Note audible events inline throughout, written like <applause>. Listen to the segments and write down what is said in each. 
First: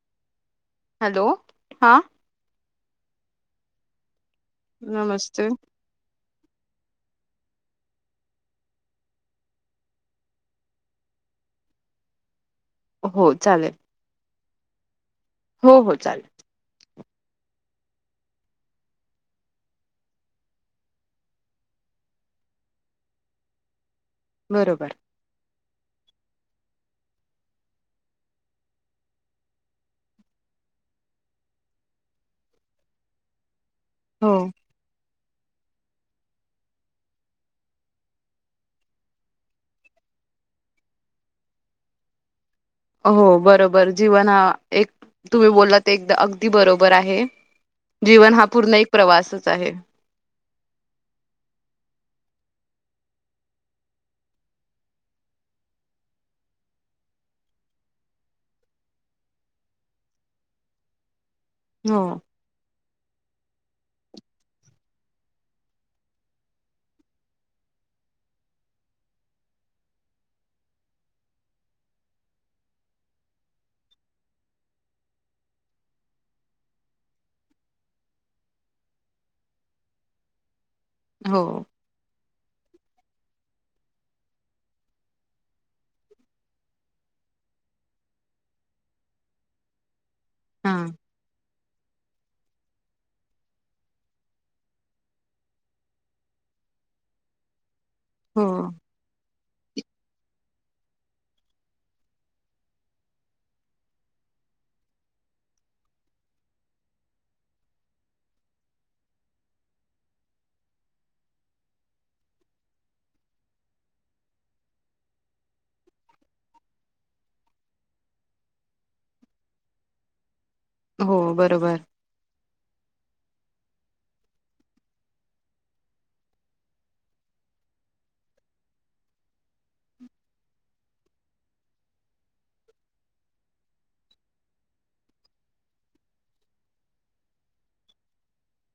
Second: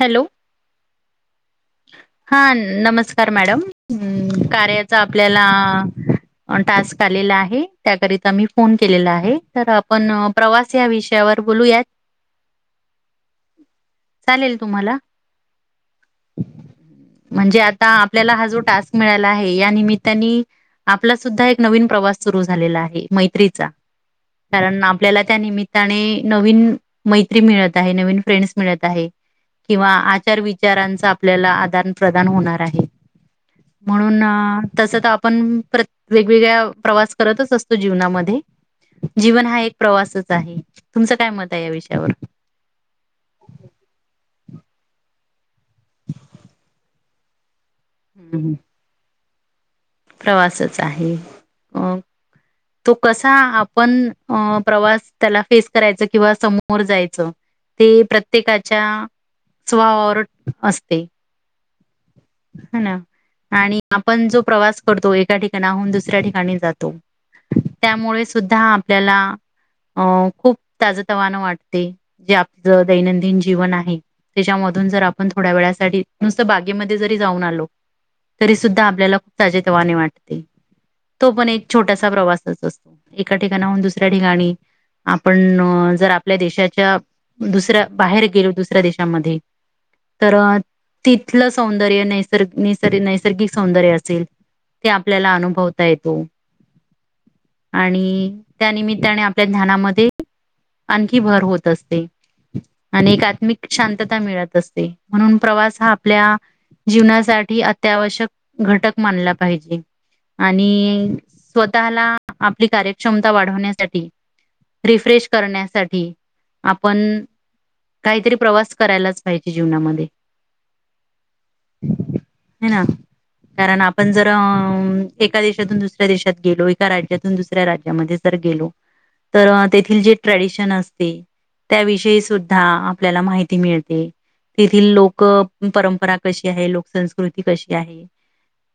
Hello. Hello. हा. हा नमस्कार मॅडम, कार्याचा नमस्ते आपल्याला टास्क आलेला आहे. त्याकरिता मी फोन केलेला आहे, तर आपण प्रवा त्या विषयावर बोलूयात. हो चालेल. चालेल तुम्हाला? हो, हो चालेल. म्हणजे आता आपल्याला हा जो टास्क मिळाला आहे, या निमित्तानी आपला सुद्धा एक नवीन प्रवास सुरू झालेला आहे मैत्रीचा, कारण बरोबर आपल्याला त्या निमित त्याने नवीन मैत्री मिळत आहे, नवीन फ्रेंड्स मिळत आहे. किंवा आचार विचारांचा आपल्याला आदान -प्रदान होणार आहे. म्हणून हो तस तर आपण प्रत वेगवेगळ्या प्रवास करतच असतो जीवनामध्ये. जीवन हा एक प्रवासच आहे, तुमचं काय मत आहे या विषयावर? हो बरोबर, जीवन हा एक तुम्ही बोलला ते एकदा अगदी बरोबर आहे. जीवन हं, हा हं. पूर्ण एक प्रवासच आहे. प्रवासच आहे. म तो कसा आपण अ, प्रवास त्याला फेस करायच किंवा समोर जायचं. ते प्रत्येकाच्या स्भवावर असते. हो. हं नां आणि आपणं जो प्रवांस करतो एकां ठिकांणाहूंन दुसऱ्यां ठिकांणी जातो त्यामुळें सुद्धां आपल्यांला अं खूंप ताजं तवानं वाटते जे आपलं दैनंदिन जीवन आहे त्यांच्यामधूंन जरं आपणं थोड्या वेळांसाठी नुसतं बागेमध्यें जरी जाऊंन आलो तरी सुद्धां आपल्यांला खूंप ताजं ते वाणे वाटतें तो हो पणं एक छोटांसा प्रवांसच असतो एकां ठिकाणांहून दुसऱ्यां ठिकाणीं आपणं जरं आपल्या देशांच्या दुसऱ्यां बाहेर गेलो दुसऱ्यां देशांमध्यें तरं नं हा तिथलं सौंदर्य नाहीं निसर्ग नैसर्गिक सौंदर्य असेल ते आपल्यांला अनुभवता येतो आणि हो त्यांनिमित्ताने आपल्या ज्ञानांमध्यें आणखी भरं होतं असते आणि एक आत्मिक शांतता मिळतं असते म्हणूनचं प्रवांस हां आपल्या! जीवनांसाठी अत्यांआवश्यक घटंक मानलां पाहिजे आणि स्वंतः लां आपली कार्यक्षमतां वाढवण्यांसाठी रिफ्रेश करण्यांसाठी आपणं कांहींतरी प्रवांस करांयलाचं पाहिजे जीवनांमध्यें हो बरोबर हं नां कारणं आपणं जरं एकां देशांतून दुसरं देशांत गेलो एकां राज्यांतून दुसऱ्यां राज्यांमध्ये जरं गेलो तरं तेथील जे ट्रेडिशन असते त्यांविषयी सुद्धां आपल्यांला माहिती मिळते. तेथील लोकं परंपरा कशी आहे लोकंसंस्कृती कशी आहे.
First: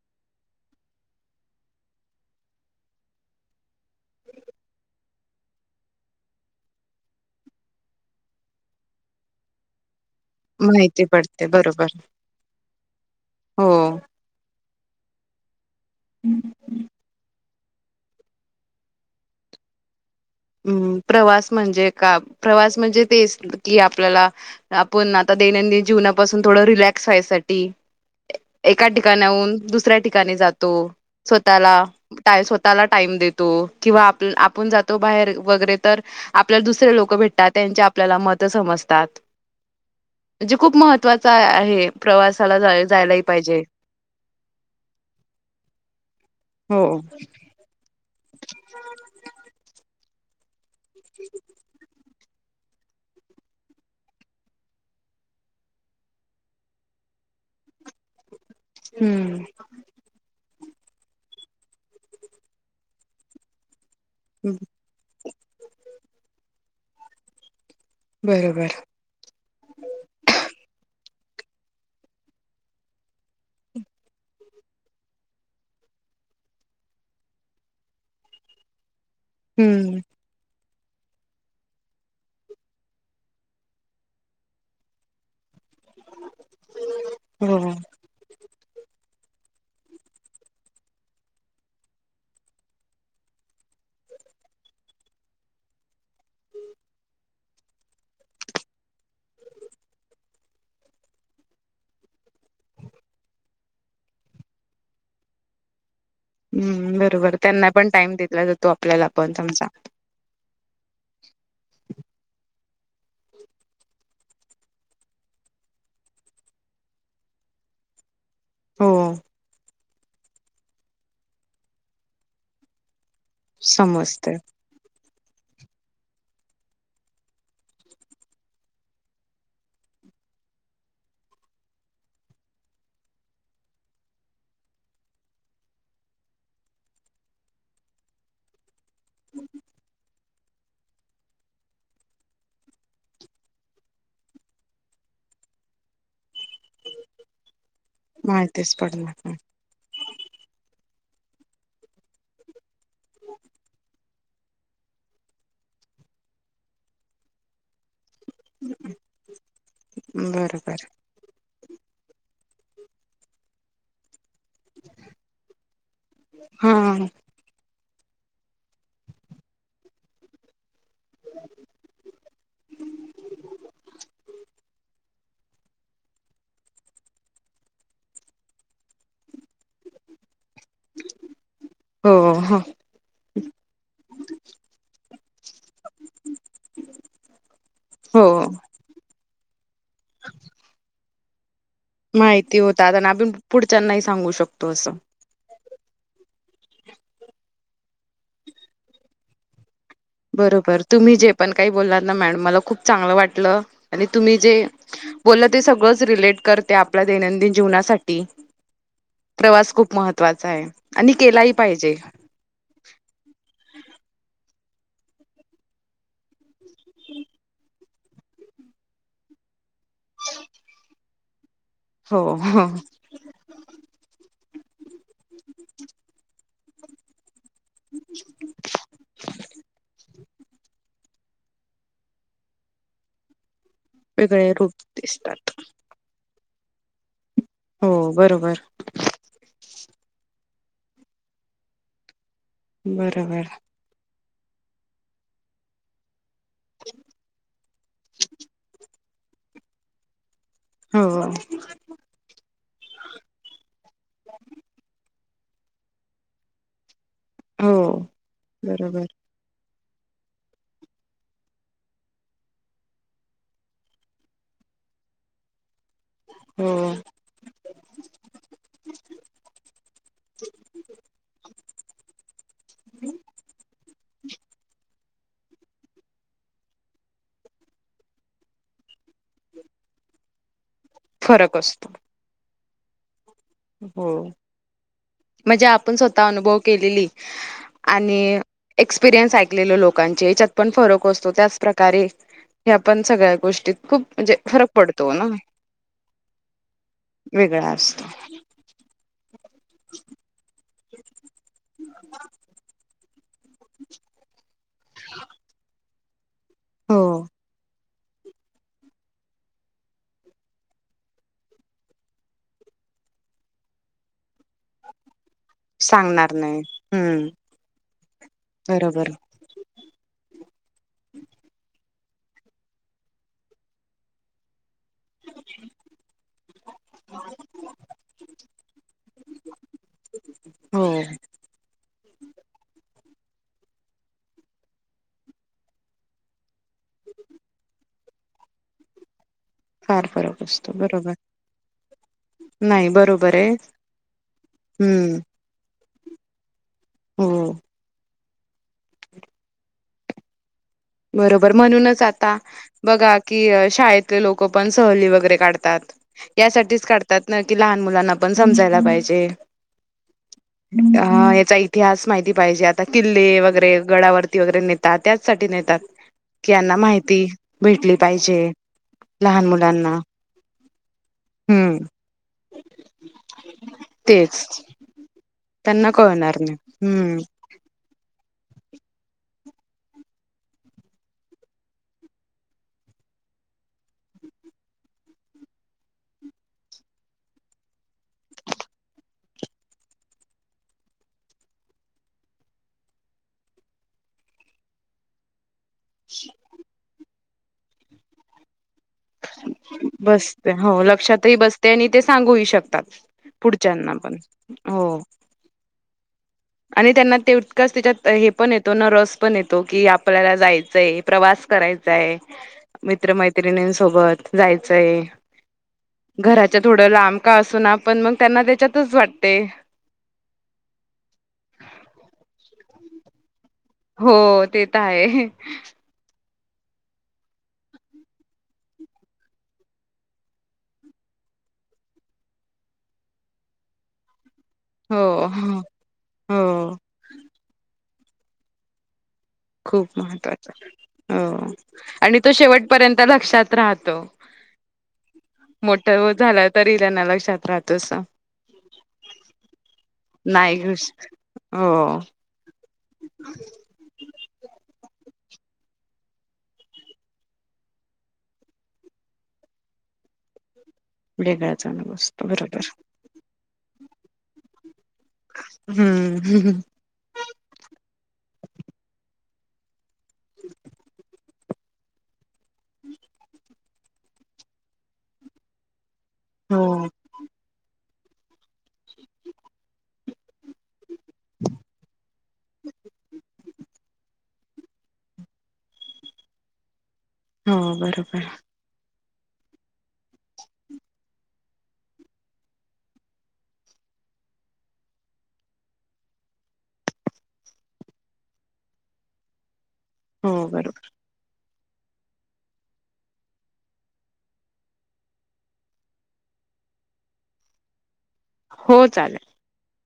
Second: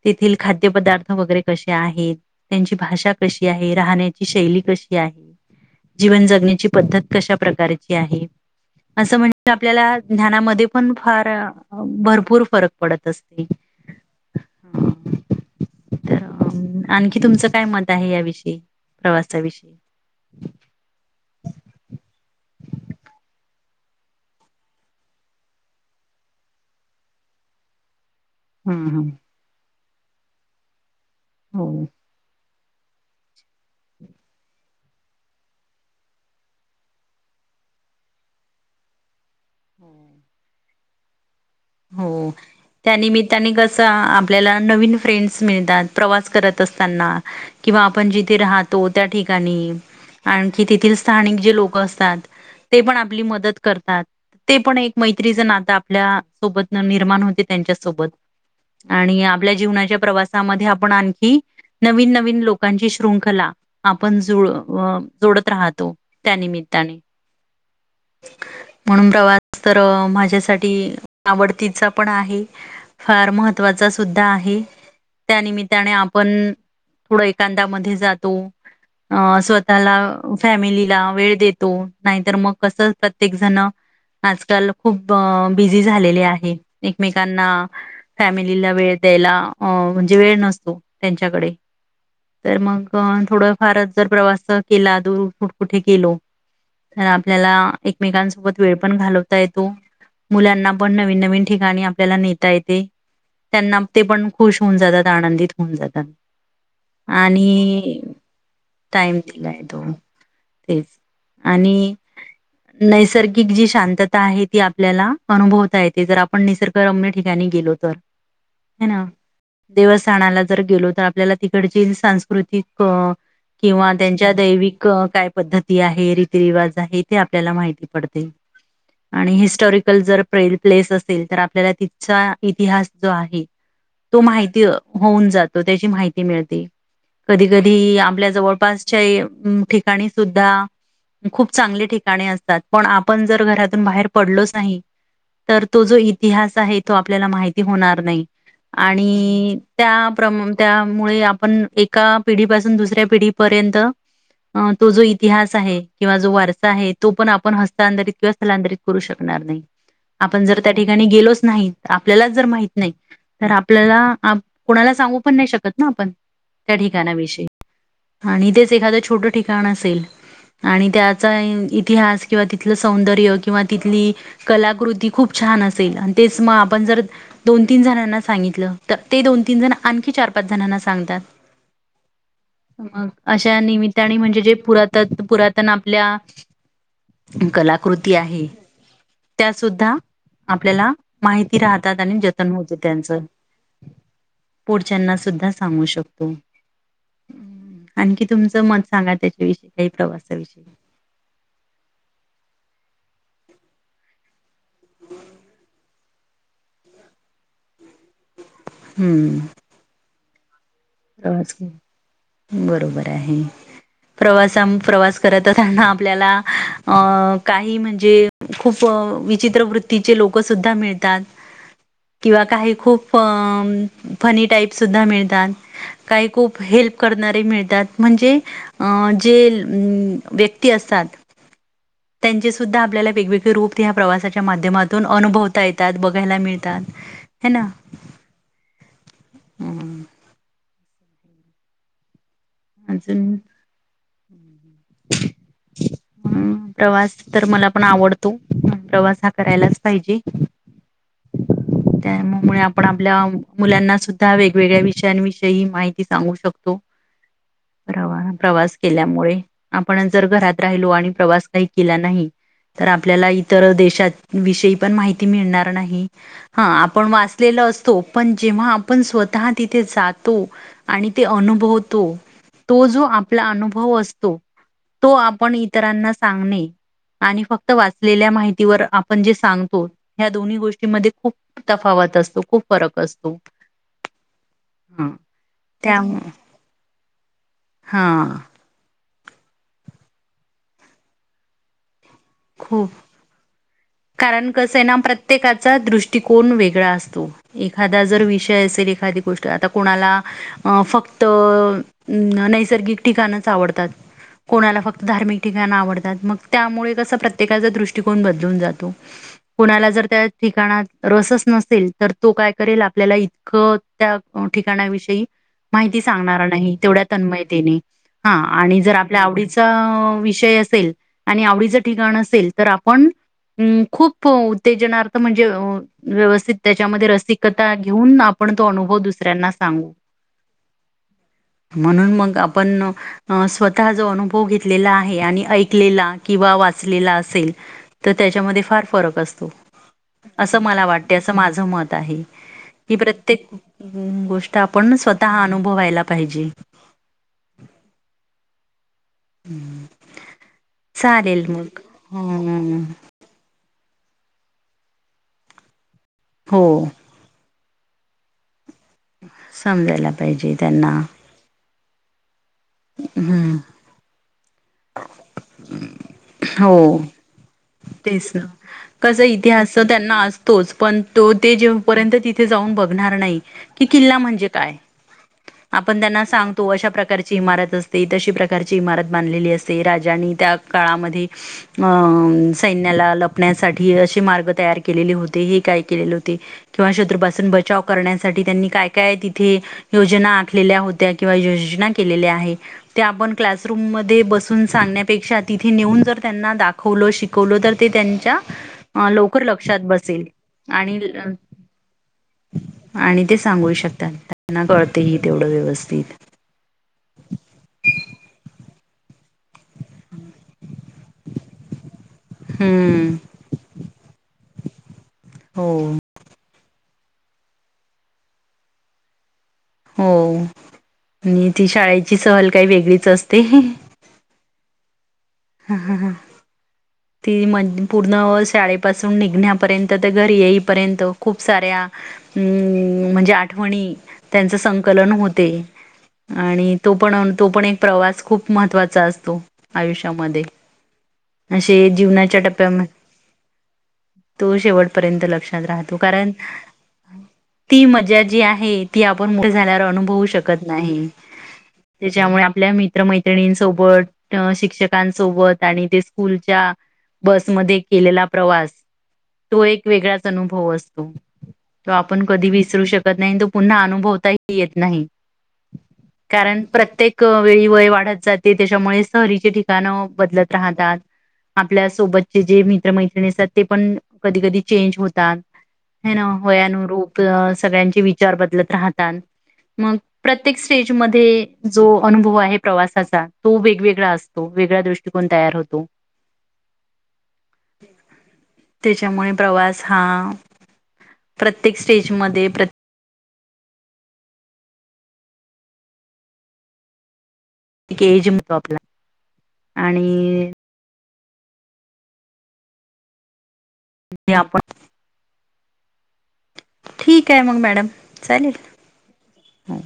तेथील खांद्यपदार्थ वगैरें कसे आहेतं. त्यांची भाषा कशी आहे राहण्यांची शैली कशी आहे. जीवन जगण्यांची पद्धतं कश्या प्रकारचीं आहे असं म्हणजे आपल्यांला ज्यांना मध्यें पणं माहिती फांर पडते बरोबर भरंपूर फरंक पडतं असते. हो अं हं आणंखी तुमचं कायं मतं आहे यांविषयी प्रवासांविषयी हम्मं प्रवांस म्हणजे कां प्रवांस म्हणजे तेचं कि आपल्यांला आपणं आंता दैनंदिन जीवनांपासूंन थोडं रिलॅक्स व्हांयसाठी एकां हम्म हम्म ठिकाणांहून दुसऱ्यां ठिकांणी जातो हो. स्वंतःलां स्वंतःलां टाईम देतो किंवा आप आपणं जातो. बाहेर वगैरें तरं आपल्यांला दुसरे लोकं भेटतांत त्यांचे आपल्यांला मतं समजतांत. म्हणजे खूंप महत्वांचा आहे प्रवासांला त्यां निमित्तांने कसं आपल्यांला नवीन फ्रेंडस मिळतांत प्रवांस करतं हो असतांना. किंवा आपणं जिथे राहतो त्यां ठिकाणीं. आणंखी तेथील स्थानिक जे लोकं असतांत. ते पणं आपली मंदत करतांत ते पणं एक मैत्रीचं नातं आपल्या सोबतं निर्माण होते त्यांच्या सोबतं आणि हम्म आपल्या जीवनांच्या प्रवांस आपणं आंणखी नवीन नवीन लोकांची श्रृंखला आपणं जुंळ जोडतं राहतो त्यां निमित्यांने बरोबर म्हणूंन प्रवांस तरं माझ्यांसाठी आवडतीच पणं आहे. फांर महत्त्वांच सुद्धां आहे. त्यां निमित्यांने आपणं थोडं एकांतायांमध्यें जातो. अ स्वतःला हम्म फॅमिलीला वेळ देतो. नाहीतर मग कसं प्रत्येक जण आजकाल खूप बिझी झालेले आहे. एकमेकांना हो फॅमिलीला वेळ द्यायला, अ म्हणजे वेळ नसतो. त्यांच्याकडे. तर मग थोड फारच जर प्रवास केला. दूर कुठ कुठे गेलो तर आपल्याला एकमेकांसोबत वेळ पण घालवता येतो. मुलांना पण नवीन नवीन ठिकाणी आपल्याला नेता येते. त्यांना ते पण खुश होऊन जातात. आनंदित होऊन जातात. हम्म बरोबर. त्यांना पण आणि टाइम देतला जातो. आपल्याला टाइम पण दिलाय त्या़ंनचा. तो तेच. आणि नैसर्गिक जी शांतता आहे ती आपल्याला. अनुभवता येते. जर आपण निसर्गरम्य ठिकाणी गेलो तर. हो ना. देवस्थानाला जर गेलो. तर आपल्याला तिकडची सांस्कृतिक किंवा त्यांच्या समजतय दैविक काय? पद्धती आहे. रिती रिवाज ते आपल्याला माहिती पडते. आणि हिस्टरी जर प्रेल प्लेस असतील. तर आपल्याला तिथचा इतिहास जो आहे. तो माहिती होऊन जातो. त्याची माहिती मिळते. कधी कधी आपल्या जवळपासच्या ठिकाणी सुद्धा खूप चांगले ठिकाणे असतात. पण आपण जर घरातून बाहेर पडलोच नाही. तर जो तो इतिहास आहे. तो आपल्याला माहिती होणार नाही. माहितीच पडणार नाही. आणि तर त्यामुळे आपण एका पिढीपासून दुसऱ्या पिढीपर्यंत अ तो जो इतिहास आहे. किंवा वारसा आहे. तो पण आपण हस्तांतरित किंवा स्थलांतरित करू शकणार नाही. आपण जर त्या बरोबर ठिकाणी गेलोच नाही. आपल्यालाच जर माहित नाही. तर आपल्याला कुणाला सांगू पण नाही शकत ना आपण. हा त्या ठिकाणाविषयी. आणि तेच एखाद छोट ठिकाण असेल. आणि त्याचा इतिहास, किंवा तिथलं सौंदर्य, किंवा तिथली कलाकृती खूप छान असेल. आणि मग तेच आपण जर दोन-तीन जणांना सांगितलं. तर ते दोन-तीन जण आणखीन चार-पाच जणांना सांगतात. हो हो हो. मग अशा निमित्ताने म्हणजे जे पुरातत पुरा तन आपल्या कलाकृती आहे. हो त्या सुद्धा आपल्याला माहिती राहतात. आणि जतन माहिती होते होतात आणि त्यांच. आपण पुढच्यांनाही सांगू शकतो असं. पुढच्याना सुद्धा सांगू शकतो. आणखी तुमचं मत सांगा त्याच्या विषयी का. ही प्रवासा विषयी. बरोबर तुम्ही जे पण काही बोलला ना मॅडम, मला खूप चांगलं वाटलं. आणि तुम्ही जे बोलते सगळच रिलेट करते. आपल्या दैनंदिन जीवनासा ठी. प्रवास खूप महत्त्वाचाय. आज. बरोबर आहे. प्रवासाम प्रवास करताना आपल्याला अ काही म्हणजे खूप अ विचित्र वृत्तीचे लोक सुद्धा मिळतात. हो किंवा हो. काही खूप प फनी टाईप सुद्धा मिळतात. <inaudible> काही खूप हेल्प करणारे मिळतात. म्हणजे अ जे हम्म व्यक्ती असतात. त्यांचे सुद्धा आपल्याला वेगवेगळे रूप या प्रवासाच्या वेगळे रूप माध्यमातून दिसतात अनुभवत येत. त्यात बघायला मिळतात, हाय ना. हो बरोबर. हम्म. बरोबर. हम्. <inaudible> प्रवास तर मला पण आवडतो प्रवास हा करायलाच पाहिजे. हो. त्यामुळ आपण आपल्या मुलांना सुद्धा वेगवेगळ्या विषयांविषयी माहिती ती सांगू शकतो, हो. प्रवास प्रवास बरोबर केल्यामुळे आपणच जर घरात राहिलो आणि प्रवास काही केला नाही तर आपल्याला इतर देशात विषयी पण माहिती मिळणार नाही हा हो आपण वास्त <unintelligible> असतो पण जेव्हा आपण स्वतः तिथे जातो आणि ते अनुभवतो तो जो आपला अनुभव असतो तो आपण इतरांना सांगणे आणि फक्त वाचलेल्या माहितीवर आपण जे सांगतो या दोन्ही गोष्टी मध्ये फरक असतो तफावत असतो खूप फरक असतो. हो हा म्हणजे आपण त्या स्वतः अनुभव केलेली. हा आणि एक्सपिरीयन्स ऐकलेलं लोकांचे याच्यात पण फरक असतो त्याच प्रकारे ह्या खूप, पण सगळ्या गोष्टीत खूप म्हणजे कारण फरक कसं आहे ना पडतो प्रत्येकाचा दृष्टिकोन वेगळा अ वेगळा एखादा असतो जर विषय असेल एखादी गोष्ट आता कोणाला फक्त नैसर्गिक ठिकाणच च आवडतात कोणाला फक्त धार्मिक ठिकाण आवडतात मग त्यामुळे हो कस त्याचा दृष्टीकोन बदलून जातो. कुणाला जर त्या ठिकाणात रसच नसेल तर तो काय करेल आपल्याला इ ख त्या ठिकाण्या विषयी माहिती सांगणार नाही तेवढ्या तन्मय <unintelligible> हा आणि जर बरोबर आपल्या आवडीच त विषय असेल येईल आणि आवडी ठिगाण असेल तर आपण, हम्म खूप तेजणार्थ म्हणजे व्यवस्थित त्याच्यामध्ये रसिकता घेऊन आपण तो अनुभव दुसऱ्यांना सांगू. हो. म्हणून मग आपण अ स्वतः जो अनुभव घेतलेला आहे आणि ऐकलेला किंवा वा चलेला असेल तर त्याच्यामध्ये फार फरक असतो. फार फरक असं असतो मला बरोबर वाटते असं माझं मत आहे. नाही ही बरोबर प्रत्येक आहे गोष्ट आपण हम्म स्वतः अनुभवायला पाहिजे. हो. <inaudible> चालेल बरोबर मग म्हणूनच आता हम्म बघा कि शाळेतले लोक पण सहली वगैरे काढतात हो यासाठीच काढ तात की लहान मुलांना पण समजायला पाहिजे समजायला पाहिजे त्यांना अ याचा <unintelligible> माहिती पाहिजे आता किल्ले हम्म वगैरे गडावरती वगैरे नेतात त्याचसाठी नेतात. की यांना होव माहिती भेटली तेस पाहिजे कस लहान इतिहास मुलांना त्यांना अस तोच पण तो ते हम्म जेव पर्यंत तिथे जाऊन बघणार नाही की किल्ला म्हणजे तेच काय? आपण त्यांना कळणार नाही. सांगतो अशा हम्म प्रकारची इमारत अस ते तशी प्रकारची इमारत बांधलेली असते राजांनी त्या काळामध्ये. अ सैन्याला लपण्यासाठी अशी मार्ग तयार केलेले होते हे काय केलेले होते. किंवा शत्रुपासून बचाव करण्यासाठी त्यांनी काय काय तिथे योजना आखलेल्या होत्या, किंवा योजना केलेल्या आहे. ते आपण क्लासरूम मध्ये बसून सांगण्यापेक्षा तिथे नेऊन. जर त्यांना दाखवलो शिकवलो तर ते त्यांच्या अ लवकर लक्षात बसेल, बसते हो आणि-आणि लक्षातही बसते आणि ते सांगूही शकतात ते सांगूही पुढच्यांना शकतात. पण त्यांना हो कळतही तेवढं व्यवस्थित. आणि त्यांना तितकाच त्याच्यात हे पण येतो न रस पण येतो की आपल्याला जायचंय. प्रवास करायचाय हम्म मित्रमैत्रिणींसोबत जायचंय. हो! घराच्या थोडं लांब का असना पण मग त्यांना त्याच्यातच वाटते. हो नी ती शाळेची सहल काही वेगळीच असते. हो ते त आहे. हा हा हा! ती म पूर्ण शाळेपासून निघण्यापर्यंत त घरी येईपर्यंत खूप साऱ्या हूं म्हणजे आठवणी त्यांच हो संकलन होते हो आणि तो पण तो पन एक प्रवास खूप महत्त्वाचा असतो. खूप आयुष्यामध्ये महत्वाचा हो असे आणि तो जीवनाच्या टप्प्यामध्ये शेवटपर्यंत लक्षात राहतो. तो शेवटपर्यंत लक्षात मोठ राहतो कारण झाला तरी त्यांना लक्षात राहतो ती असं मजा जी आहे. ती आपण मोठे झाल्यावर अनुभवू शकत नाही हो त्याच्यामुळे आपल्या मि त्र मैत्रिणीं सोबत अ शिक्षक कांसोबत आणि ते स्कूलच्या बसमध्ये केलेला प्रवास. तो एक वेगळाच अनुभव असतो वेगळाच तो अनुभव आपण असतो कधी बरोबर विसरू शक कत नाही अन तो पुन्हा अनुभवताही येत नाही हम्म कारण प्रत्येक क वेळी वय वाढत जाते, त्याच्यामुळे सहलीचे ठिक कान बदलत राहतात, आपल्या सोबतचे जे मित्र मैत्रिणी असतात ते पण कधी कधी चेंज होतात, आहे ना हो वयानुरूप सगळ्यांचे वि चार बदलत राहतांन मग प्रत्येक स्टेजमध्ये जो अनुभव आहे प्रवासाचा तो वेगवेगळा असतो, वेगळा दृष्टिकोन तयार होतो. हो बरोबर. त्याच्यामुळे प्रवास हा प्रत्येक स्टेजमध्ये प्र एक एज म्हणू आपला. हो आणि बरोबर. ते आपण ठीक आहे मग मॅडम चालेल? हो चालेल. हो.